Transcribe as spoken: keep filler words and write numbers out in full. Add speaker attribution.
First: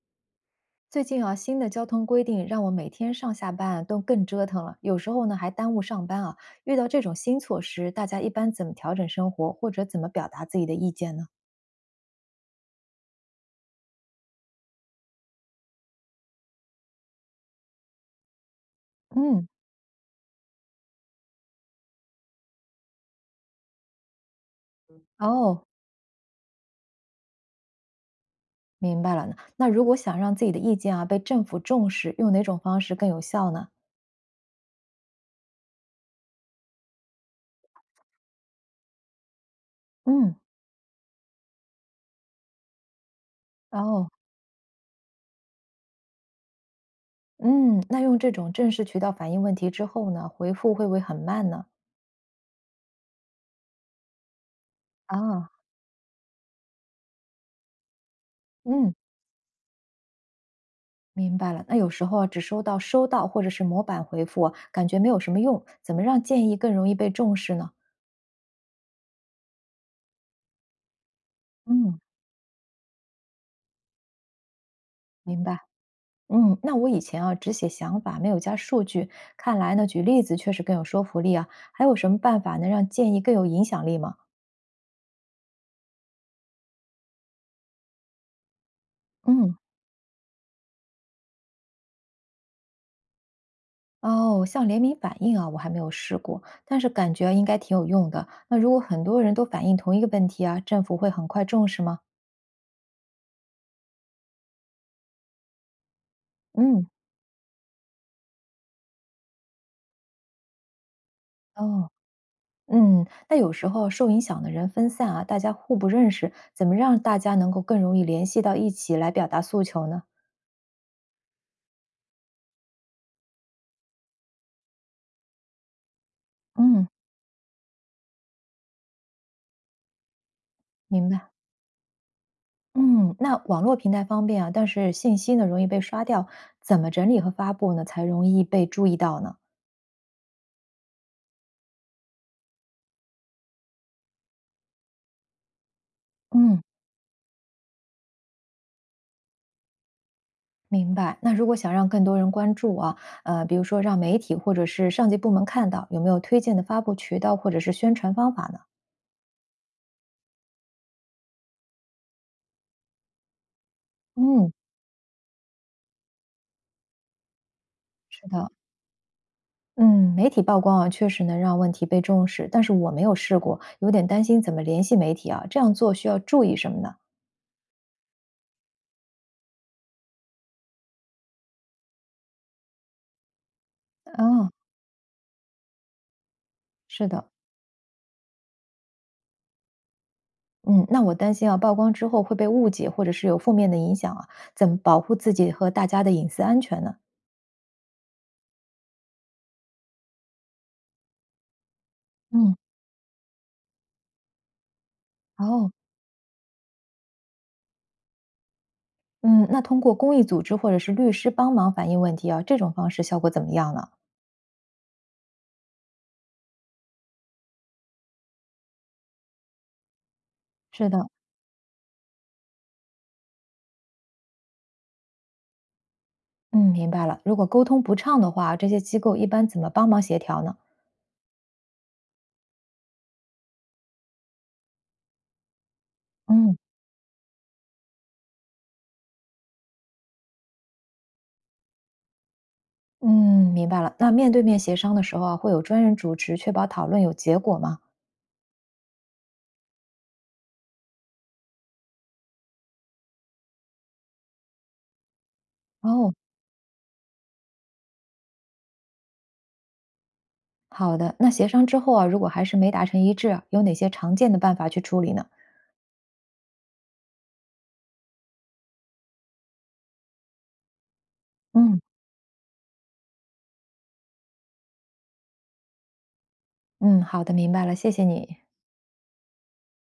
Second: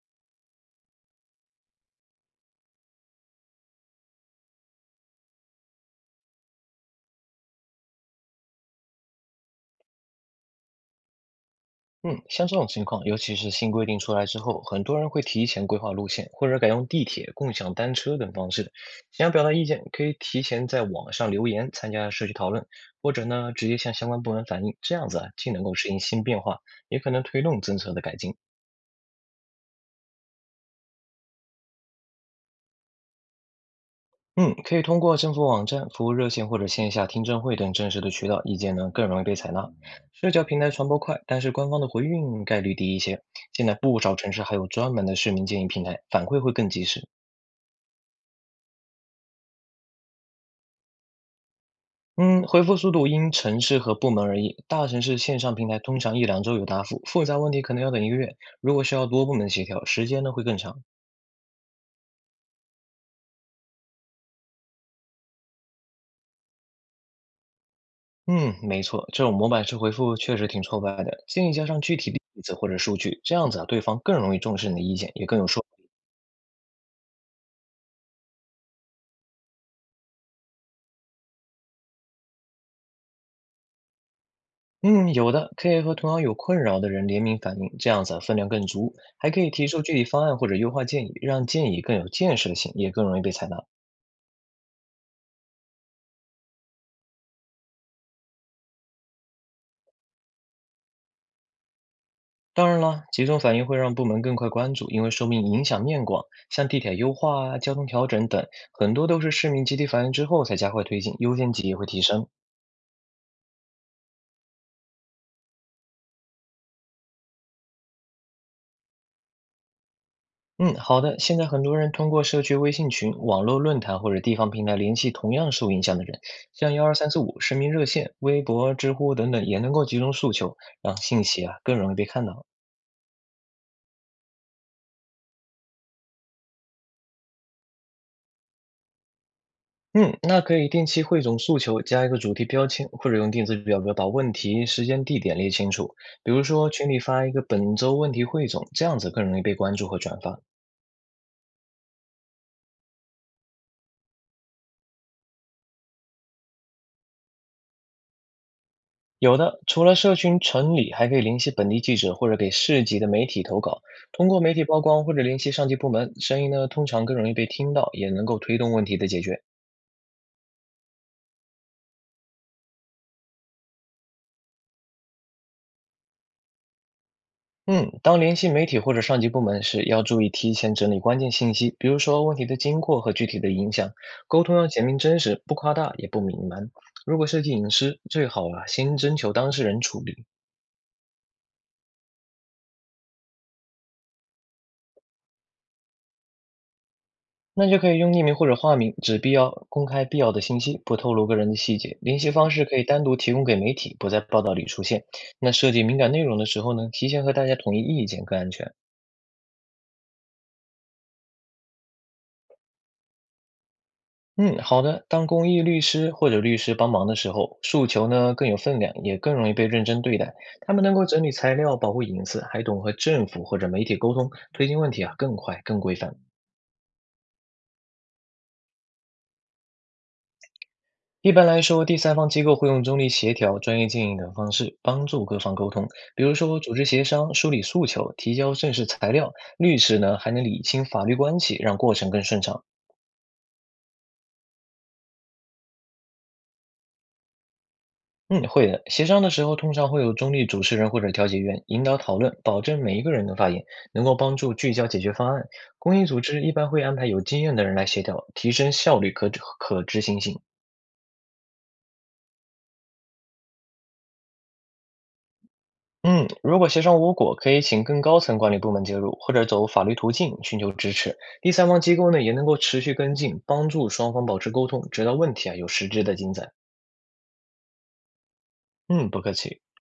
Speaker 1: 最近啊，新的交通规定让我每天上下班啊都更折腾了，有时候呢还耽误上班啊。遇到这种新措施，大家一般怎么调整生活，或者怎么表达自己的意见呢？
Speaker 2: 嗯，像这种情况，尤其是新规定出来之后，很多人会提前规划路线，或者改用地铁、共享单车等方式。想要表
Speaker 1: 嗯。
Speaker 2: 达意见，可以提前在网上留言，参加社区讨论，或者呢，直接向相关部门反映。这样子啊，既
Speaker 1: 哦。
Speaker 2: 能够适应新变化，也可能推动政策的改进。
Speaker 1: 明白了呢。那如果想让自己的意见啊被政府重视，用哪种方式更有效呢？
Speaker 2: 嗯，可以通过政府网站、服务热线或者线下听证会等正式的渠道，意见呢更容易被采纳。社
Speaker 1: 嗯。
Speaker 2: 交平台传播快，但是官方的回应概率低一些。现在不
Speaker 1: 哦。
Speaker 2: 少城市还有专门的市民建议平台，反馈会更及时。
Speaker 1: 嗯，那用这种正式渠道反映问题之后呢，回复会不会很慢呢？
Speaker 2: 嗯，回复速度因城市和部门而异，大城市线
Speaker 1: 啊。
Speaker 2: 上平台通常一两周有答复，复杂问题可能要等一个月。如果
Speaker 1: 嗯。
Speaker 2: 需要多部门协调，时间呢会更长。
Speaker 1: 明白了，那有时候啊，只收到收到或者是模板回复啊，感觉没有什么用，怎么让建议更容易被重视呢？
Speaker 2: 嗯，没错，这种模板式回复确实挺挫败的，建议加上具
Speaker 1: 嗯。
Speaker 2: 体例子或者数据，这样子啊，对方更容易重视你的意见，也更
Speaker 1: 明
Speaker 2: 有
Speaker 1: 白。
Speaker 2: 说服
Speaker 1: 嗯，那我以前啊只写想法，没有加数据，看来呢举例子确实更有说服力啊。还有什么办法能让建议更有影响力吗？
Speaker 2: 力。嗯，有的，可以和同样有困扰的人联名反映，这样子啊，分量更足，还可以
Speaker 1: 嗯。
Speaker 2: 提出具体方案或者优化建议，让建议更有建设性，也更容易被采纳。
Speaker 1: 哦，像联名反应啊，我还没有试过，但是感觉啊应该挺有用的。那如果很多人都反映同一个问题啊，政府会很快重视吗？
Speaker 2: 当然了，集中反应会让部门更快关注，因为说明影响面广，像地
Speaker 1: 嗯。
Speaker 2: 铁优化啊、交通调整等，很多都是市民集体反应之后才加快推进，优先级也会
Speaker 1: 哦。
Speaker 2: 提升。
Speaker 1: 嗯，那有时候受影响的人分散啊，大家互不认识，怎么让大家能够更容易联系到一起来表达诉求呢？
Speaker 2: 嗯，好的。现在很多人通过社区微信群、网络论坛或者地方平台联系同样受影响的人，像幺
Speaker 1: 嗯。
Speaker 2: 二三四五市民热线、微博、知乎等等，也能够集中诉求，让
Speaker 1: 明
Speaker 2: 信
Speaker 1: 白。
Speaker 2: 息啊更容易被看到。
Speaker 1: 嗯，那网络平台方便啊，但是信息呢容易被刷掉，怎么整理和发布呢才容易被注意到呢？
Speaker 2: 嗯，那可以定期汇总诉求，加一个主题标签，或者用电子表格把问题、时间、地点列清楚。比如
Speaker 1: 嗯。
Speaker 2: 说，群里发一个本周问题汇总，这样子更容易被关注和转发。
Speaker 1: 明白。那如果想让更多人关注啊，呃，比如说让媒体或者是上级部门看到，有没有推荐的发布渠道或者是宣传方法呢？
Speaker 2: 有的，除了社群城里，还可以联系本地记者或者给市级的媒体投稿，通过
Speaker 1: 嗯。
Speaker 2: 媒体曝光或者联系上级部门，声音呢通常更容易被听到，也能
Speaker 1: 是
Speaker 2: 够
Speaker 1: 的。
Speaker 2: 推动问题的解决。
Speaker 1: 嗯，媒体曝光啊，确实能让问题被重视，但是我没有试过，有点担心怎么联系媒体啊。这样做需要注意什么呢？
Speaker 2: 嗯，当联系媒体或者上级部门时，要注意提前整理关键信息，比如说问题的经过和具体的影响。沟
Speaker 1: 哦。
Speaker 2: 通要简明真实，不夸大也不隐瞒。
Speaker 1: 是
Speaker 2: 如果
Speaker 1: 的。
Speaker 2: 涉及隐私，最好啊先征求当事人处理。
Speaker 1: 嗯，那我担心啊，曝光之后会被误解，或者是有负面的影响啊，怎么保护自己和大家的隐私安全呢？
Speaker 2: 那就可以用匿名或者化名，只必要公开必要的信息，不透露个人的细节。联系方
Speaker 1: 嗯。
Speaker 2: 式可以单独提供给媒体，不在报道里出现。那
Speaker 1: 哦。
Speaker 2: 涉及敏感内容的时候呢，提前和大家统一意见更安全。
Speaker 1: 嗯，那通过公益组织或者是律师帮忙反映问题啊，这种方式效果怎么样呢？
Speaker 2: 嗯，好的。当公益律师或者律师帮忙的时候，诉求呢更有分量，也更容易被认真对待。他们
Speaker 1: 是
Speaker 2: 能够
Speaker 1: 的。
Speaker 2: 整理材料，保护隐私，还懂和政府或者媒体沟通，推进问题啊更快、更规范。
Speaker 1: 嗯，明白了。如果沟通不畅的话，这些机构一般怎么帮忙协调呢？
Speaker 2: 一般来说，第三方机构会用中立协调、专业建议等方式帮助各方沟通，比如
Speaker 1: 嗯。
Speaker 2: 说组织协商、梳理诉求、提交正式材料。律师呢还能理清法律关系，让过程更顺畅。
Speaker 1: 嗯，明白了。那面对面协商的时候啊，会有专人主持，确保讨论有结果吗？
Speaker 2: 嗯，会的。协商的时候，通常会有中立主持人或者调解员引导讨论，保证每一个人的发言，能够帮助聚焦解决方案。公益
Speaker 1: 哦。
Speaker 2: 组织一般会安排有经验的人来协调，提升效率可可执行性。
Speaker 1: 好的。那协商之后啊，如果还是没达成一致啊有哪些常见的办法去处理呢？
Speaker 2: 嗯，如果协商无果，可以请更高层管理部门介入，或者走法律途径寻求支持。第三
Speaker 1: 嗯
Speaker 2: 方机构呢，也能够持续跟进，帮助双方保持沟通，直到问题啊有实质的进展。
Speaker 1: 嗯，好的，明白了，谢谢你。
Speaker 2: 嗯，不客气。